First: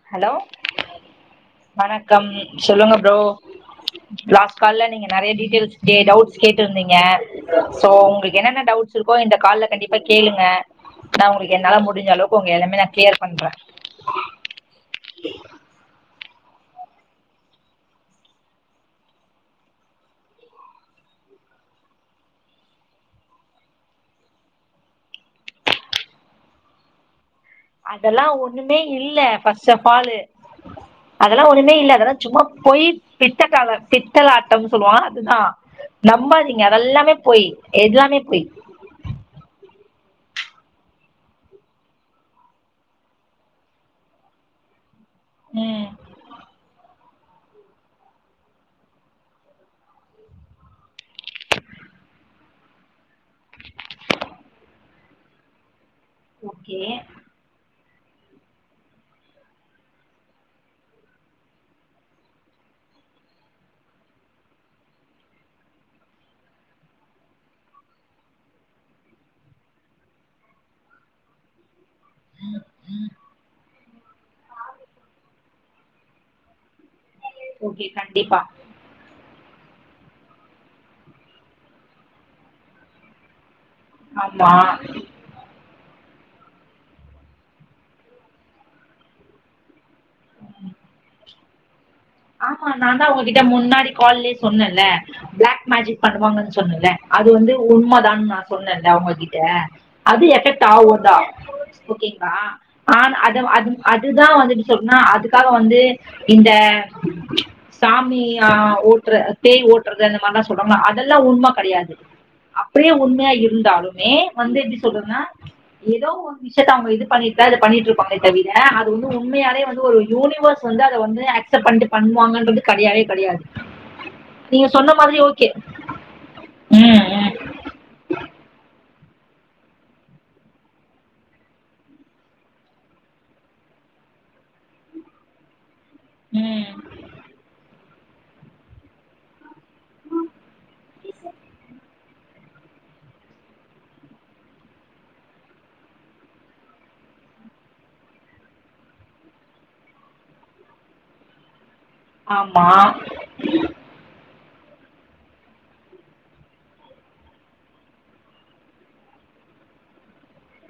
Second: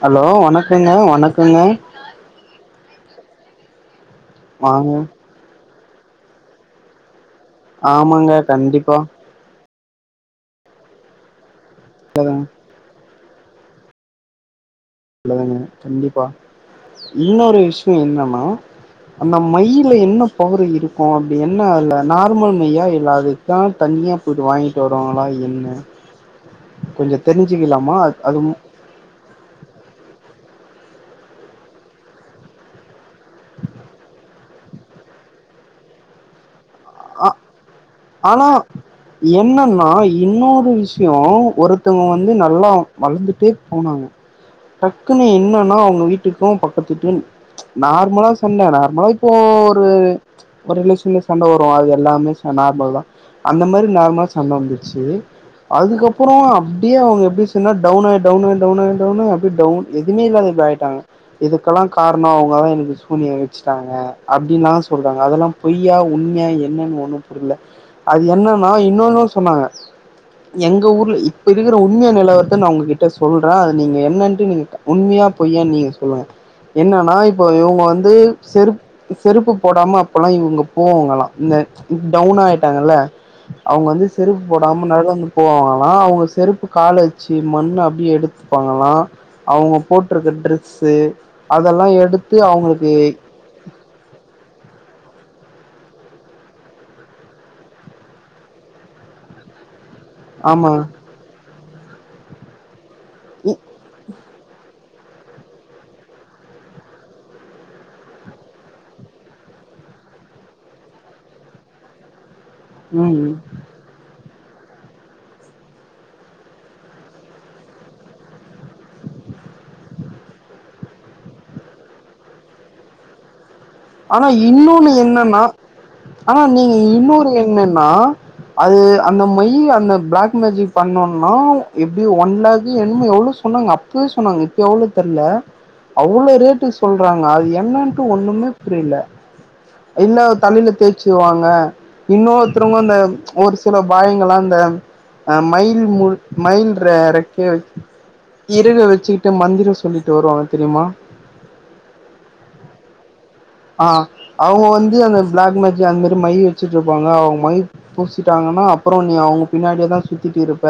Hello வணக்கங்க வணக்கங்க வணக்கம் சொல்லுங்க ப்ரோ லாஸ்ட் கால்ல வாங்க நீங்க நறையா டீடெய்ல்ஸ் கே டவுட்ஸ் கேட்டுருந்தீங்க சோ ஆமாங்க உங்களுக்கு என்னென்ன டவுட்ஸ் கண்டிப்பா இருக்கோ இந்த கால கண்டிப் இப்ப கேளுங்க நா உங்களுக் என்னால முடிஞ்ச அளவுக்கு உங்க எல்லாமே நான் கிளியர் பன்ற நல்லதுங்க கண்டிப்பா இன்னொரு விஷயம் என்னன்னா அந்த மையில என்ன பவரு இருக்கும் அப்டி என்ன இல்ல நார்மல் மையா இல்ல அதுக்கான் தனியா போயிட்டு வாங்கிட்டு வருவாங்களா என்ன கொஞ்ச அதெல்லா ஒண்ணுமே இல்ல ஃபஸ்ட் ஆப் ஆளு அதெல்லா ஒண்ணுமே இல்ல அதெல்லா சும்மா போயி பித்த கால பித்தல ஆட்டம் சொல்லுவோ அதுதா நம்பாதி இங்க அதெல்லாமே ஆ பொய் எல்லாமே பொய் ஆனா என்னன்னா இன்னொரு விஷியம் ஒருத்தவங்க வந்து நல்லா வளந்துட்டே போனாங்க டக்குனு என்னன்னா ம் அவங்க வீட்டுக்கும் பக்கத்து வீட்டு நார்மலா சொன்ன நார்மலா இப்போ ஒரு ஒரு ரிலேஷன்ல சண்ட வரு அப்புறம் அது எல்லாமே சொ நார்மல் தா அந்த மாரி நார்மலா சண்ட வந்துச்சி அதுக்கப்புறம் ஓகே அப்டியே அவங்க எப்டி சொன்னா டவுன் ஆய் டவுன் ஆய் டவுன் ஆய் டவுன் ஆய் அப்டே டவுன் எதுமே இல்லாத இப்டி ஆய்ட்டாங்க இதுகல்லாம் காரணம் அவுங்கதா எனக்கு சூனியம் வச்சிட்டாங்க அப்டின்லா சொல்றாங்க அதெல்லாம் பொய்யா உண் மியா என்னன்னு ஒண்ணும் புர்ல அது என்னன்னா இன்னொன்னும் சொன்னாங்க எங்க ஊர்ல இப்ப இருக்கற உண்மையா நிலவர்த்த நா உங்ககிட்ட சொல்றன் அது நீங்க என்னன்ட்டு நீங்க உண்மையா பொய்யா நீங்க சொ சொல்வ என்னான் னா இப்ப இவுங்க ஓகே வந்து கண்டிப்பா செருப் செருப்பு போடாம அப்போல்லா இவுங்க போவங்கலா இந்த டவுன் ஆயிட்டாங்கல்ல அவுங்க வந்து செருப்பு ஆமா போடாம நடந்து போவாங்கலா அவுங்க செருப்பு கால வச்சி மண்ண அப்டியே எடுத்துப்பாங்கலாம அவுங்க போட்டுருக்க ட்ரெஸ்ஸு அதெல்லா எடு ஆமா நா தா ஒங்ககிட்ட முன்னாடி கால்லே சொன்னேல்ல பிளாக் மேஜிக் பண்ணுவாங்கன்னு சொன்னல்ல அது வந்து உண்மதான் நா சொன்னேல்ல அவுங்ககிட்ட அது எடெக்ட் ஆமா ஆவும் தா ஓகேங்களா ஆன் அத இ- அது அது இதுதா வந்துட்டு சொல்னா அதுக்காக வந்து இந்த சாமியா ஓட்டுற பேய் ஓட்டுறது அந்த மாரிலா சொல்றாங்கள்ள அதெல்லா உண்ம கெடையாது அப்டிய உண்மையா ம் இருந்தாலுமே வந்து எப்படி சொல்றத்னா ஏதோ ஒரு விஷயத்த அவங்க இது பண்ண பண்ணட்டு இருப்பாங்களே தவிர அது வந்து உண்மையாலே வந்து ஒரு யூனிவர்ஸ் வந்து அத வந்து ஆக் சப்ட் பண்ணி பண்ணுவாங்கன்றது கடையாவே கடையாது ஆனா இன்னொன்னு என்னன்னா ஆ நீங்க ம் இன்னொரு ம் என்னன்னா அது அந்த மை அந்த பிளாக் மேஜிக் பண்ணோனா எப்படி ஒன் லேக்கு என்னமோ எவ்ளோ சொன்னாங்க அப்பவே சொன்னாங்க இப்போ எவ்ளோ தெர்ல அவ்ளோ ம் ரேட்டு சொல்றாங்க அது என்னன் ன ஒன்னுமே புரில இல்ல தலையில தேய்ச்சுருவாங்க இன்னொருத்தருவங்க அந்த ஒரு சில பாய்ங்களா அந்த அ மைல் மு மைல் இறக்க இறக வச்சுக்கிட்டு மந்திரம் சொல்லிட்டு வருவாங்க தெரியுமா ஆமா ஆ அவங்க வந்து அந்த பிளாக் மேஜிக் அந்த மாரி மை வச்சுட்டு இருப்பாங்க அவங்க மை பூசிட்டாங்கன்னா அப்புற நீ அவங்க பின்னாடியேதா சுத்திட்டு இருப்ப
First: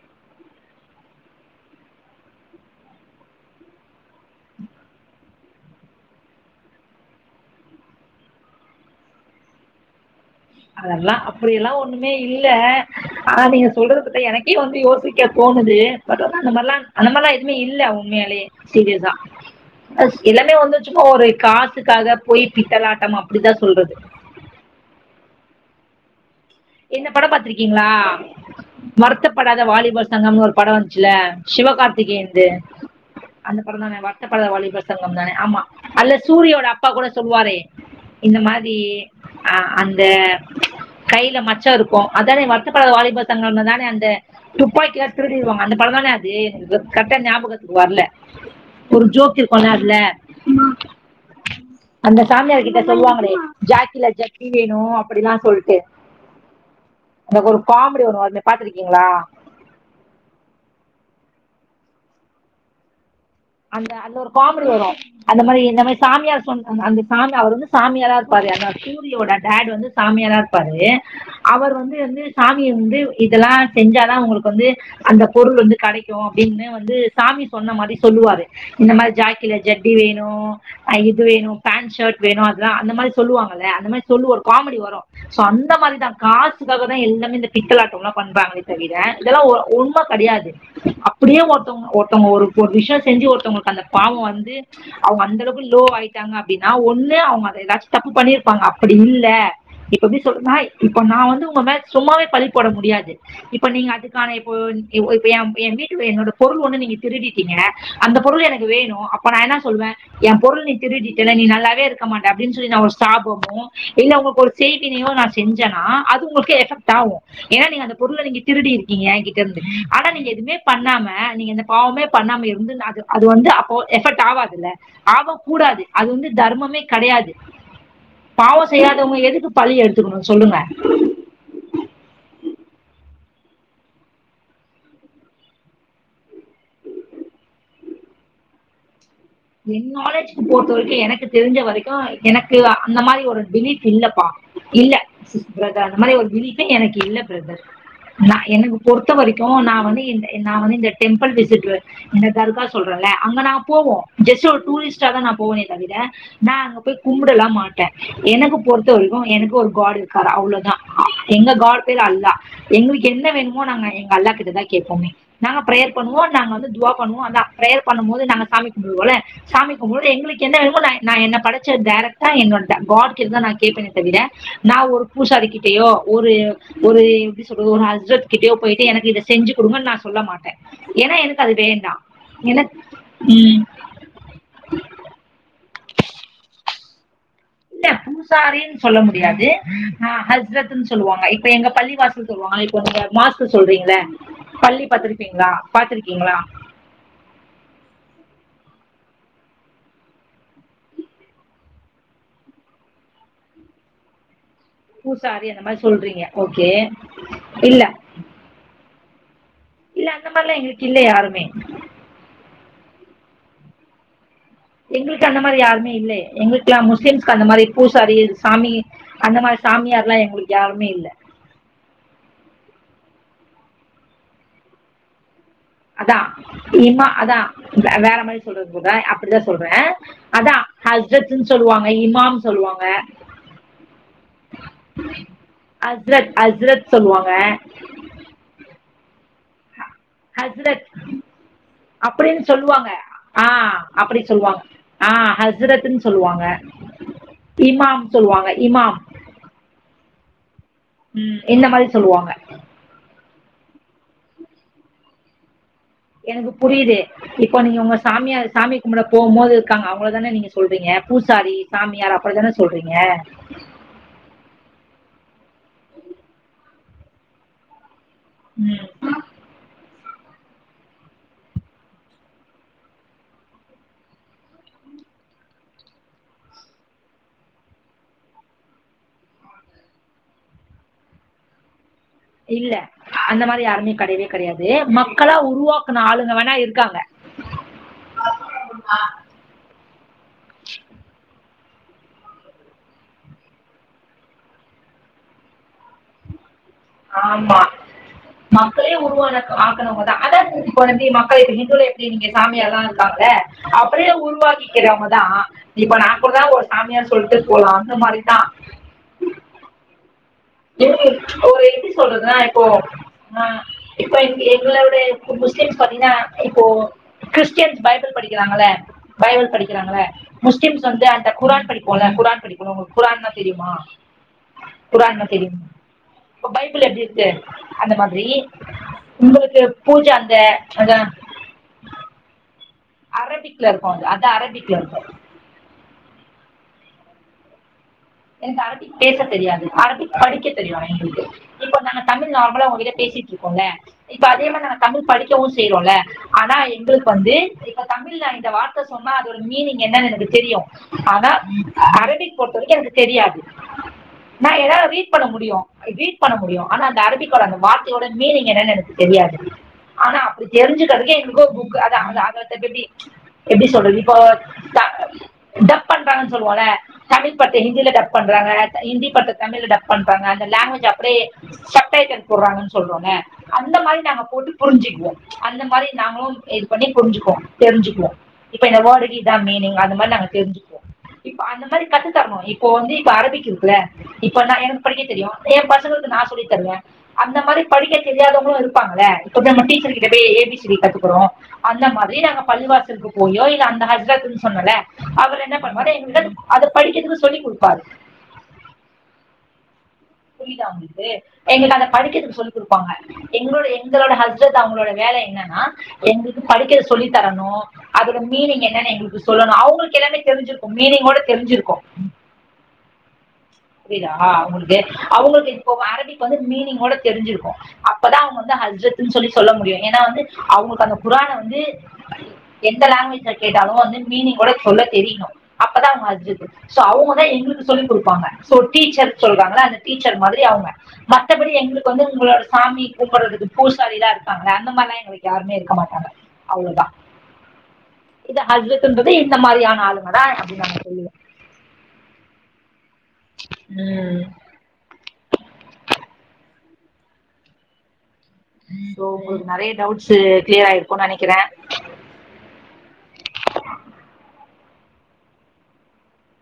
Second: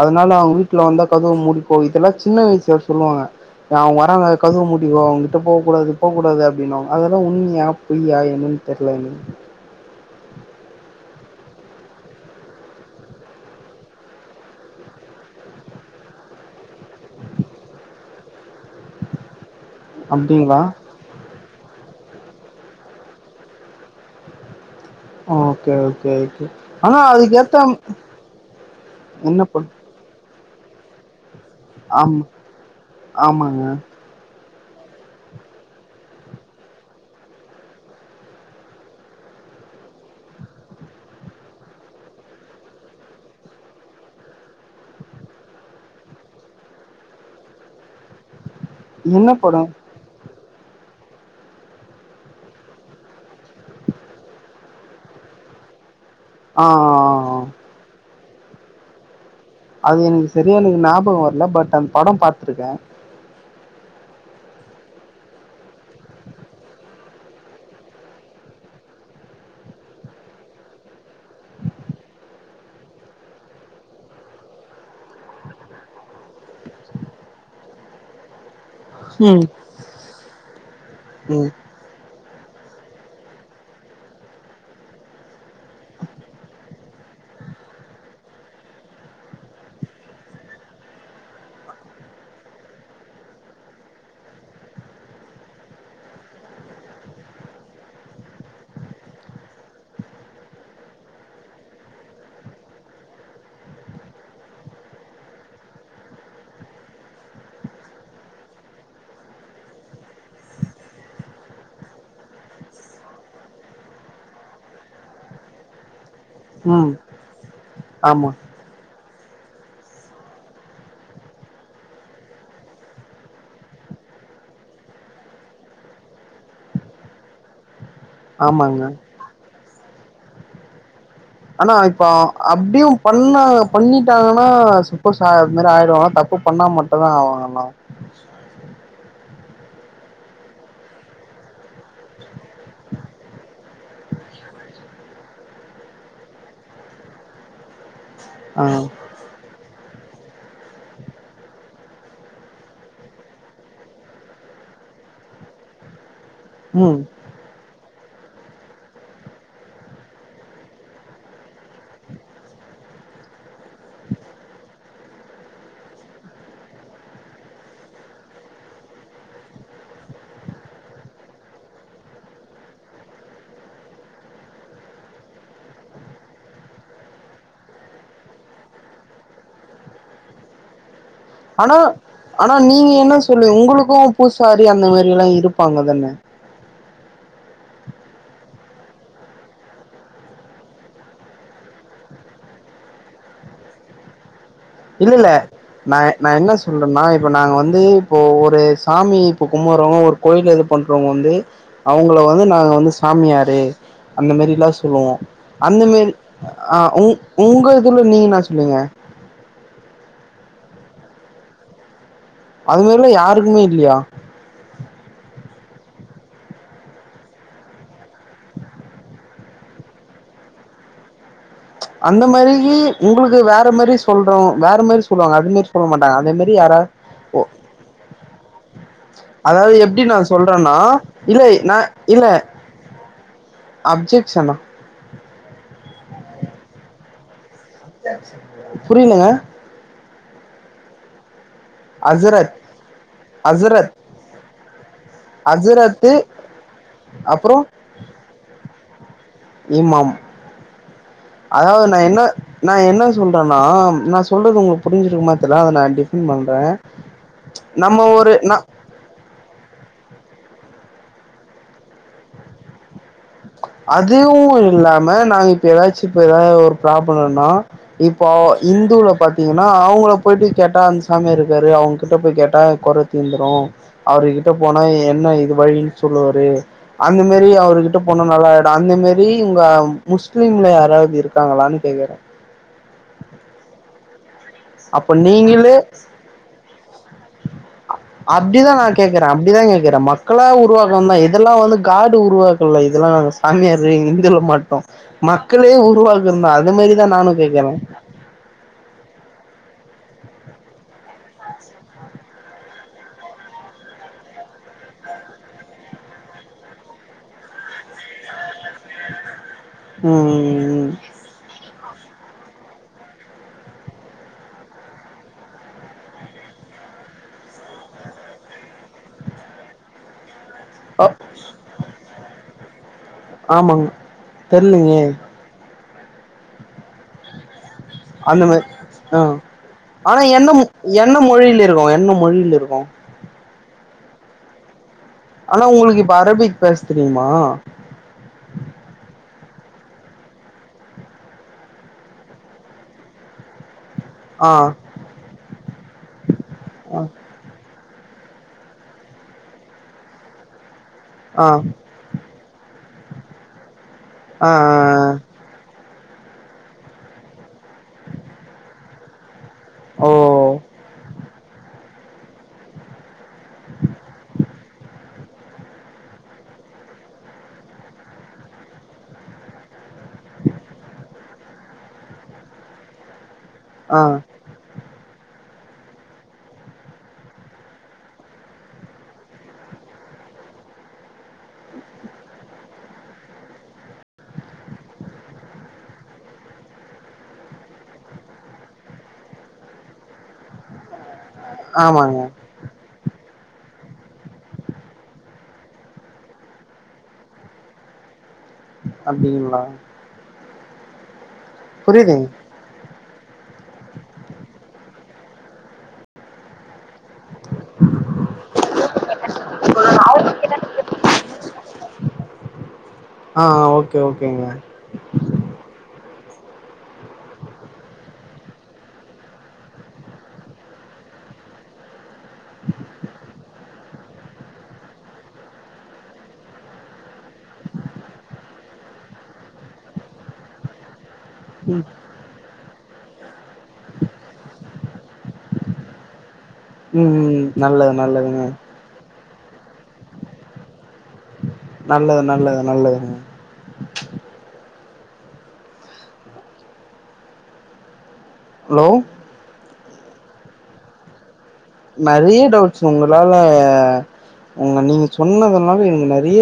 அதனால அவங்க வீட்ல வந்தா கதவு முடிக்கோ இதெல்லா சின்ன வயசுல சொல்லுவாங்க அவங்க வராங்க கதவு மூடிக்கோ அவங்க கிட்ட போ கூடாது போ கூடாது அப்படின்னுவாங்க அதெல்லா உண்ம யா பொய்யா என்னன்னு தெரில எனக்கு அதல்லா அப்படியல்லா ஒண்ணுமே இல்ல ஆனா நீங்க சொல்றது பாத்தா எனக்கே வந்து யோசிக்க தோணுது பட் அந்த மாரிலா அந்த மாரிலா எதுவுமே இல்ல உண்மையாலே சீரியஸா எல்லாமே அப்டிங்களா வந்துச்சும்ம ஒரு காச் காசுக்காக‌ பொய் பித்தலாட்டம் அப்டித்தா சொல்றது ஓகே ஓகே ஓகே ஆனா இந்த படோ அதுக்கேத்த பாத்திருக்கீங்களா என்ன வருத்தப்படாத பண் வாலிபர் சங்கம்னு ஒரு படோ வந்துச்சுல ஆமா சிவகார்த்திகேயன் து ஆமாங்க அந்தப்பட தான வருத்தப்படாத வாலிபர் பர் சங்கம் தான ஆமா அதுல சூரியோட அப்பா கூட சொல்லுவாரே இந்த மாதிரி ஆ அந்த கையில மச் ச்சோ இருக்கு அதானே வருத்தப்படாத வாலிபர் சங்கம் தானே அந்த துப்பாக்கியலா திருடிரு வாங்க அந்த பட தானே அது கரெக்டா ஞாபகத்துக்கு வரல ஒரு என்ன ஜோக் இருக்கும் படோ ல அதுல அந்த சாமியார் கிட்ட சொல்லுவாங்களே ஜாக்கில ஜட்டி வேணு அப்படிலா சொல்லிட்டு ஆ ஆ ஆ. எனக்கு ஒரு காமெடி வரு அத பாத்துருக்கீங்களா அது எனக்கு சரியா எனக்கு ஞாபகோ வரல பட் அந்த படோ பாத்திருக்கே அந்த அந்த ஒரு காமெடி வரு அந்த மாரி இந்த மாரி சாமியார் சொன்ன அந்த சாமி அவர் வந்து சாமியாரா இருப்பாரு அந்த சூரியோட டேட் வந்து சாமியாரா இருப்பாரு அவர் வந்து வந்து சாமிய வந்து இதெல்லா செஞ்சாதா உங்களுக்கு வந்து அந்த பொருள் வந்து கடைக்கும அப்படின்னு வந்து சாமி சொன்ன மாதிரி சொல்லுவாரு இந்த மாரி ம் ஜாக்கில ஜட்டி வேணு இது ம் வேணு பேண்ட் ஷர்ட் வேணு அத அந்த மாதிரி சொல்லுவாங்கள அந்த மாதிரி சொல்லு ஒரு காமெடி வரு சோ அந்த மாரிதா காசுக்காக தா எல்லாமே இந்த பித்தலாட்டோல்லா பண்றாங்களே தவிர இதெல்லா உண்ம கெடயாது அப்டியே ஒருத்தவங்க ஒருத்தவங்க ஒரு ஒரு விஷ செஞ்சு ஒருத்தவங்ளுக்கு அந்த பாவ வந்து அவுங்க அந்த அளவுக்கு லோ ஆயிட்டாங்க அப்டின்னா ஒன்னு அவுங்க ஏதாச்சு தப்பு பண்ணிருப்பாங் அப்படி இல்ல இப்ப எப்டி சொல்றதுன்னா இப்ப நா வந்து உங்க மேல சும்மாவே பழி போட முடியாது இப்ப நீங்க அதுக்கான இப்போ எ வீட்டு என்னோட பொருள் ஒன்னு நீங்க திருட்டீங்க அந்த பொருள் எனக்கு வேணு அப்ப நா என்ன சொல்லுவே எ பொருள் நீ திருடிட்டேல நீ நல்லாவே இருக்க மாட்ட அப்டினு சொல்லி நா ஒரு சாபமு இல்ல ஒங்க ஒரு செய்வினையு நா செஞ்சனா அது ஓகே ம் பாவோ ஏன்னா நீங்க அந்த பொருள ஆமா நீங்க திருடி இருக்கீங்க ஆனா நீங்க எதுவுமே பண்ணாம நீங்க இந்த பாவமே பண்ணாம அது வந்து அப்ப எஃபெக்ட் ஆவாதுல்ல ஆகக்க கூடாது அது வந்து தர்மமே கெடயாது பாவ ஆமாங்க செய்யாதவங்க எதுக்கு பழி எடுத்துக்கணு சொல்லுங்க ஆனா இப்ப அப்டியு பண்ணா பண்ணிட்டாங்கன்னா சப்போஸ் அது மாதிரி ஆயிருவனா தப்பு பண்ணா மட்டுதா ஆவாங்கன்னா எ நாலேஜ்க்கு பொறுத்த வரைக்கு எனக்கு தெரிஞ்ச வரைக்கு எனக்கு அந்த மாரி ஒரு பிலீஃப் இல்லப்பா இல்ல இல்ல பிரதர் அந்த மாதிரி ஒரு பிலீஃபே எனக்கு இல்ல பிரதர் நா ஆ எனக்கு பொறுத்த வரைக்கு நா வந்து இந்த நா வந்து இந்த டெம்பிள் விசிட் இந்த தர்கா சொல்றேன்ல அங்க நா போவோ ஜஸ்ட் ஒரு டூரிஸ்டா தா நா போவேனே தவிர நா அங்க ம் போய் கும்டலா மாட்டே எனக்கு பொறுத்த வரைக்கு எனக்கு ஒரு காட் இருக்காரு அவ்ளதா எங்க காட் பேர் அல்லா எங்களுக்கு என்ன வேணுமோ நாங்க எங்க அல்லா கிட்டதா கேப்போமே நாங்க பிரேயர் பண்ணுவோ நாங்க வந்து துவா பண்ணுவோ அதா ப்ரேயர் பண்ணும் போது நாங்க சாமி போல சாமி கும்பிடது எங்களுக்கு என்ன வேணுமோ நா நா என்ன படச்ச டைரக்டா என்னோட காட் கிட்டதா நா கேப்பேனே தவிர நா ஒரு பூசாரி கிட்டயோ ஒரு ஒரு எப்டி சொல்றது ஒரு ஹஸ்பண்ட் கிட்டயோ போயிட்டு எனக்கு இத செஞ்சு குடுங்கன்னு நா சொல்ல மாட்டே ஏன்னா எனக்கு அது ஆனா வேணடா எனக் உம் எங்களளுக்குலா பூசாரி அந்த மாரிலா எல்லா இரு இருப்பாங்க தான இல்ல பூசாரினு சொல்ல முடியாது ஆ ஹச்ரத்ன்னு சொல்லுவாங்க இப்ப எங்க பள்ளி வாசல் சொல்லுவாங்க இப்பங்க மாசு சொல்றீங்ள இல்லல்ல நா நா என்ன சொல்றேனா இப்ப நாங்க வந்து இப்போ ஒரு சாமி இப்ப கும்பறவங்க ஒரு கோயில இது பண்றவங்க வந்து அவுங்கள வந்து நாங்க வந்து சாமியாரு அந்த மாரி எல்லா சொல்லுவோ பூசாரி அந்த மாதிரி மாரி சொல்றீங்க ஓகே ஆ உ உங்க இல்ல இதுல நீங்க என்ன சொல்லுங்க இல்ல அந்த மாதிரல்லா எங்களுக்கு இல்ல யாருமே அது மாரிலா யாருக்குமே இல்லையா எங்களுக்கு அந்த மாரி யாருமே இல்ல எங்களுக்குக்லா முஸ்லீம்க்கு அந்த மாரி பூசாரி சாமி அந்த மாரி சாமியார் எல்லா எங்களுக்கு யாருமே இல்ல அந்த மாதிரி உங்களுக்கு வேற மாரி சொல்றோ வேற மாரி சொல்லுவாங்க அது மாதிரி அதா இம்மா அதா வேற மாதிரி சொல்றது போ அப்டிதா சொல்றே அதாவது எப்டி நா அதா சொல்றேன்னா இல்ல ஹச்ரத்னு நா சொல்லுவாங்க இல்ல இமாம் சொல்லுவாங்க அப்ஜெக்ஷனா ஹச்ரத் ஹச்ரத் சொல்லுவாங்க புரியலங்க இல்ல அப்படின்னு அசரத் சொல்லுவாங்க ஆ அசரத் அப்பிடி சொல்லுவாங்க ஆ அப்பிடி சொல்லுவாங்க ஆ ஹஜ்ரத்ன்னு அசரத்து சொல்லுவாங்க அப்புறோ இமாம் சொல்லுவாங்க இமாம் இமாம் ம், இந்த அதாது மாதிரி நா என்ன சொல்லுவாங்க நா என்ன ச்சி உண்டான்னாம் நா சொல்றது உங்களுக்கு புரிஞ்சிருக்குமா தெரியல அத நா டிஃபன் எனக்கு பண்றே புரியுது இப்போ நீங்க உங்க நம்ம ஒரு சாமியா நா சாமி கும்பிட போம் போது இருக்காங்க அவங்களதான நீங்க சொல்றீங்க பூசாரி சாமியார் அப்புறதான சொல்றீங்க அதுவு இல்லாம நாங்க இப்ப ஏதாச்சி இப்ப எதாது ஒரு ப்ராப்ளோனா இப்போ ம் இந்துல பாத்தீங்கன்னா அவுங்கள போயிட்டு கேட்டா அந்த சாமியார் இருக்காரு அவங்ககிட்ட போயி கேட்டா குறை தீந்துரு அவர்கிட்ட போனா என்ன இது வழின்னு சொல்லுவாரு அந்த மேரி அவர்கிட் ட்டு போன நல்லாயிடு அந்த மேரி உங்க முஸ்லீம்ல யாராவது இருக்காங்களான் கேக்குறே இல்ல அந்த மாரி யாருமே கிடையவே அப்ப நீங்களே வேணா இருக்காங்க அப்பிடிதா நா கேக்கறே அப்பிடிதா கேக்கறே மக்களா உருவாக்ன்தா இதெல்லா வந்து காடு உருவாக்கல இதெல்லா நாங்க சாமியார் இந்துல மாட்டு மக்களே உருவாக்கன்தா ஆமா மக்களே உருவான கா க்கனவங்கதா அதா [unintelligible] போனதி மக்கள்ளுக்கு ஹிந்துல எப்பிடி நீங்க சாமியார்ல்லா நாங்க அப்பிடியே உருவாக்கிக்கிறவங்கதா இப்ப நா கூடதா ஒரு சாமியாரு சொல்ட்டு போலா அந்த மாரிதா ம் ஏ ஒரு எப்பிடி சொல்றதுனா போ நா இப்ப எங் எங்களோட முஸ்லீம்ஸ் பாத்தீங்கன்னா இப்போ கிறிஸ்டன்ஸ் பைபிள் படிக்கிறாங்கள பைபிள் படிக்கிறாங்கள முஸ்லிம்ஸ் வந்து அந்த குரான் படிப்போ இல்ல குரான் படிக்கனு உங்களுக்கு குரான்னா தெரியுமா ஆமாங்க தெர்லீங்க குரான் இப்ப பைபிள் எப்பிடி இருக்கு அந்த மா ஆ உங்களுக்கு பூஜ ஆனா அந்த என்ன மொ அந்த என்ன மொழியில இருக்கு என்ன மொழியில இருக்கு அரபிக் இருக்கு அது அரபிக்ல இருக்கு ஆனா உங்களுக்கு இப்ப அரபிக் பேச தெரியுமா எனக்கு அரபிக் பேச தெரியாது அரபிக் படிக்க தெரியு எங்களுக்கு இப்ப நாங்க தமிழ் நார்மலா உங்கிட்ட பேசிட்டு இருக்கோல்ல இப்ப அதே ஆ மாரி நாங்க தமிழ் படிக்கவு செய்யறோல்ல ஆனா ஆ எங்களுக்கு வந்து தமிழ் நா இந்த வார்த்த சொன்னா அதோட மீனிங் என்னென் எனக்கு தெரியு ஆனா ஆ அரபிக் பொறுத்த வரைக்கு எனக் தெரியாது ஆ, நா ஆ. என்னால ரீட் பண்ண முடியு ரீட் பண்ண முடியு ஆனா அந்த அரபிக்கோட அந்த வார்த்தையோட மீனிங் என்னென்னு எனக்கு தெரியாது ஓ ஆனா அப்படி தெரிஞ்சுகறக்கே எங்களுக்கு ஒ புக் எப்படி சொல்றது இப்போ டப் பண்றாங்க சொல்லுவோல தமிழ் படத் ஹிந்தில டப் பண்றாங்க ஹிந்தி படத்த தமிழ்ல டப் பண்றாங்க அந்த லங்குவேஜ் அப்படியே ஷப்டைட்டில் போட்றாங்க சொல்றோல அந்த ஆ மாரி நாங்க போட்டு புரிஞ்சுக்குவோ அந்த மாரி நாங்களு இது பண்ணி புரிஞ்சுக்குவோ தெரிஞ்சுக்குவோ இப்ப இந்த வேர்டு இதா மீனிங்கா அந்த மாரி நாங்க தெரிஞ்சுக்குவோ இப்ப அந்த மாதிரி கன்னு தரணு இப்போ வந்து இப்ப அரபிக் இருக்கு ல இப்ப நா எனக்கு படிக்க தெரியு எ பசங்களுக்கு நா சொல்லி தருவே அந்த மாரி படிக்க தெரியாதவங்களு இருப்பாங்கள இப்ப டீச்சர் கிட்ட போய் ஏ பி சீ டி கத்துக்கிறோ அந்த மாதிரி ஆமாங்க நாங்க பள்ளிவாசல்கு போயோ இல்ல அந்த ஹஜ்ரத்ன்னு சொன்னல அவரு என்ன பண்ணுவாரு படிக்கிறதுக்கு சொல்லி் குடுப்பாரு அப்டிங்களா புரிதா உங்களுக்கு எங்களுக்கு அத புரியுதுங்க படிக்கிறதுக்கு சொல்லி குடுப்பாங்க எங்களோட எங்களோட ஹஸ்ரத் அவங்களோட வேல என்னன்னா எங்களுக்கு படிக்கிற சொல்லித்தரணு அதோட மீனிங் என்னனு எங்களுக்கு சொல்லணு அவங்களுக்கு எல்லாமே தெரிஞ்சிருக்கு மீனிங்கோட தெரிஞ்சிருக்கு ஆ ஓகே புரிய்தா ஓகேங்க அவங்களுக்கு அவங்களுக்கு இப்போ வர இப்ப வந்து மீனிங்கோட தெரிஞ்சிருக்கு அப்பதா அவங்க வந்து ஹஜரத்ன்னு சொல்லி சொல்ல முடியு ஏன்னா வந்து அவங்களுக்கு அந்த குரான வந்து எந்த லேங்குவேஜ்ல கேட்டாலு வந்து மீனிங்கோட சொல்ல தெரியணு அப்பதா அவங்க அஜ்ரத்து சோ அவங்கதா எங்களுக்கு சொல்லி குடுப்பாங்க சோ டீச்சர் சொல்றாங்கள அந்த டீச்சர் மாதிரி அவங்க மத்தபடி ம் எங்களுக்கு வந்து உங்களோட சாமி கும்புரது பூசாரிதா இருப்பாங்கள்ள அந்த மாதிரில்லா எங்க வீட்ல யாருமே இருக்க மாட்டாங்க அவ்ளோதா ம் நல்லது இது நல்லதுங்க ஹஜ்ரத்த்ன்றது இந்த மாரியான ஆளுங்கதா அப்பினு நா சொல்ல நல்லது நல்லது நல்லது உம் ஹலோ சோ உங்களுக்கு நறைய டவுட் ச கிளியர் ஆயிருக்கும்னு நனைக்கிறே நறைய டவுட்ஸ் உங்களால உங்க நீங்க சொன்னதுனால எங்க நறைய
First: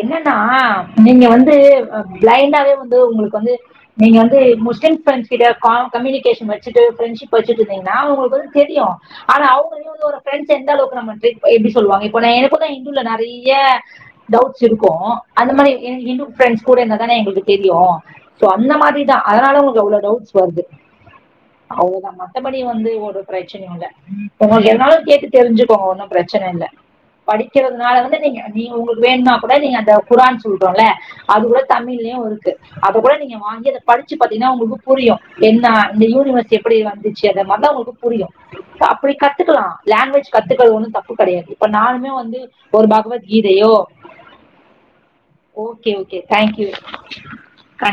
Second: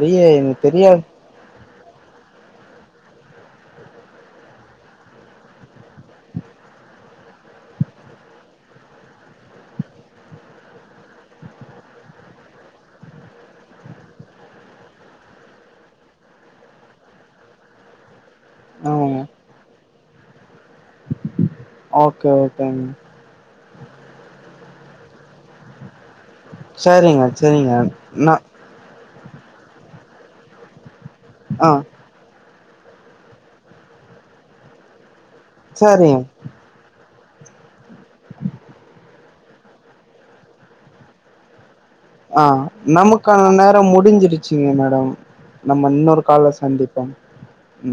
என்னன்னா நீங்க வந்து ஆ பிளைண்டாவே வந்து உங்களுக்கு வந்து நீங்க வந்து முஸ்லீம் ஃப்ரெண்ட்ஸ் கிட்ட கா கம்யூனிகேஷன் வச்சுட்டு ஃப்ரெண்ட்ஷிப் வச்சுட்டு இருந்தீங்கன்னா உங்களுக்கு வந்து தெரியு ஆனா அவங்களே வந்து ஒரு ஃரெண்ட்ஸ் எந்த அளவுக்கு நம் பண்ண எப்படி சொல்லுவாங்க இப்போ நா எனக்குதா ஹிந்துல நிறைய டவுட்ஸ் இருக்கு அந்த மாரி எனகு இந்து ஃப்ரெண்ட்ஸ் கூட இருந்த தானே எங்களுக்கு தெரியு சோ அந்த மாதிரிதா ஆமாங்க அதனால உங்க அவ்ளோ டவுட்ஸ் வருது அவுதா ஓகே மத்தபடி ஓகேங்க வந்து ஒரு பிரச்சனையு இல உங்களுக்கு எதனாலு கேட்டு தெரிஞ்சுக்கோங்க ஒன்னு பிரச்சன இல்ல சரிங்க சரிங்க படிக்கிறதுனால வந்து நா நீங்க நீ உங்களுக்கு ப்ப கூட நீங்க அந்த குரான் சொல்றோல்ல அது கூட ஆ தமிழ்லயு இருக்கு அது கூட நீங்க வாங்கி அத படிச்சி பாத்தீங்கன்னா உங்களுக்கு புரியு என்னா இந்த சரிங்க யூனிவர்ஸ் எப்பிடி வந்து ச்ச அத மாரிதா உங்களுக்கு புரியு அப்பிடி கத்துக்கலா லங்குவேஜ் கத்துக்றது ஒன்னு தப்பு கெடையாது இப்ப நானுமே வந்து ஒரு பகவத்கீதையோ முடிஞ்சிருச்சிங்க மேடம் நம்ம ஓகே ஓகே இன்னொரு கால்ல தேங்க்யூ சந்திப்போ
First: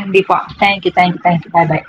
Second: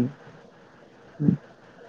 ம் தேங்க்யூ தேங்க்யூ ம் தேங்க்யூ பாய் பாய்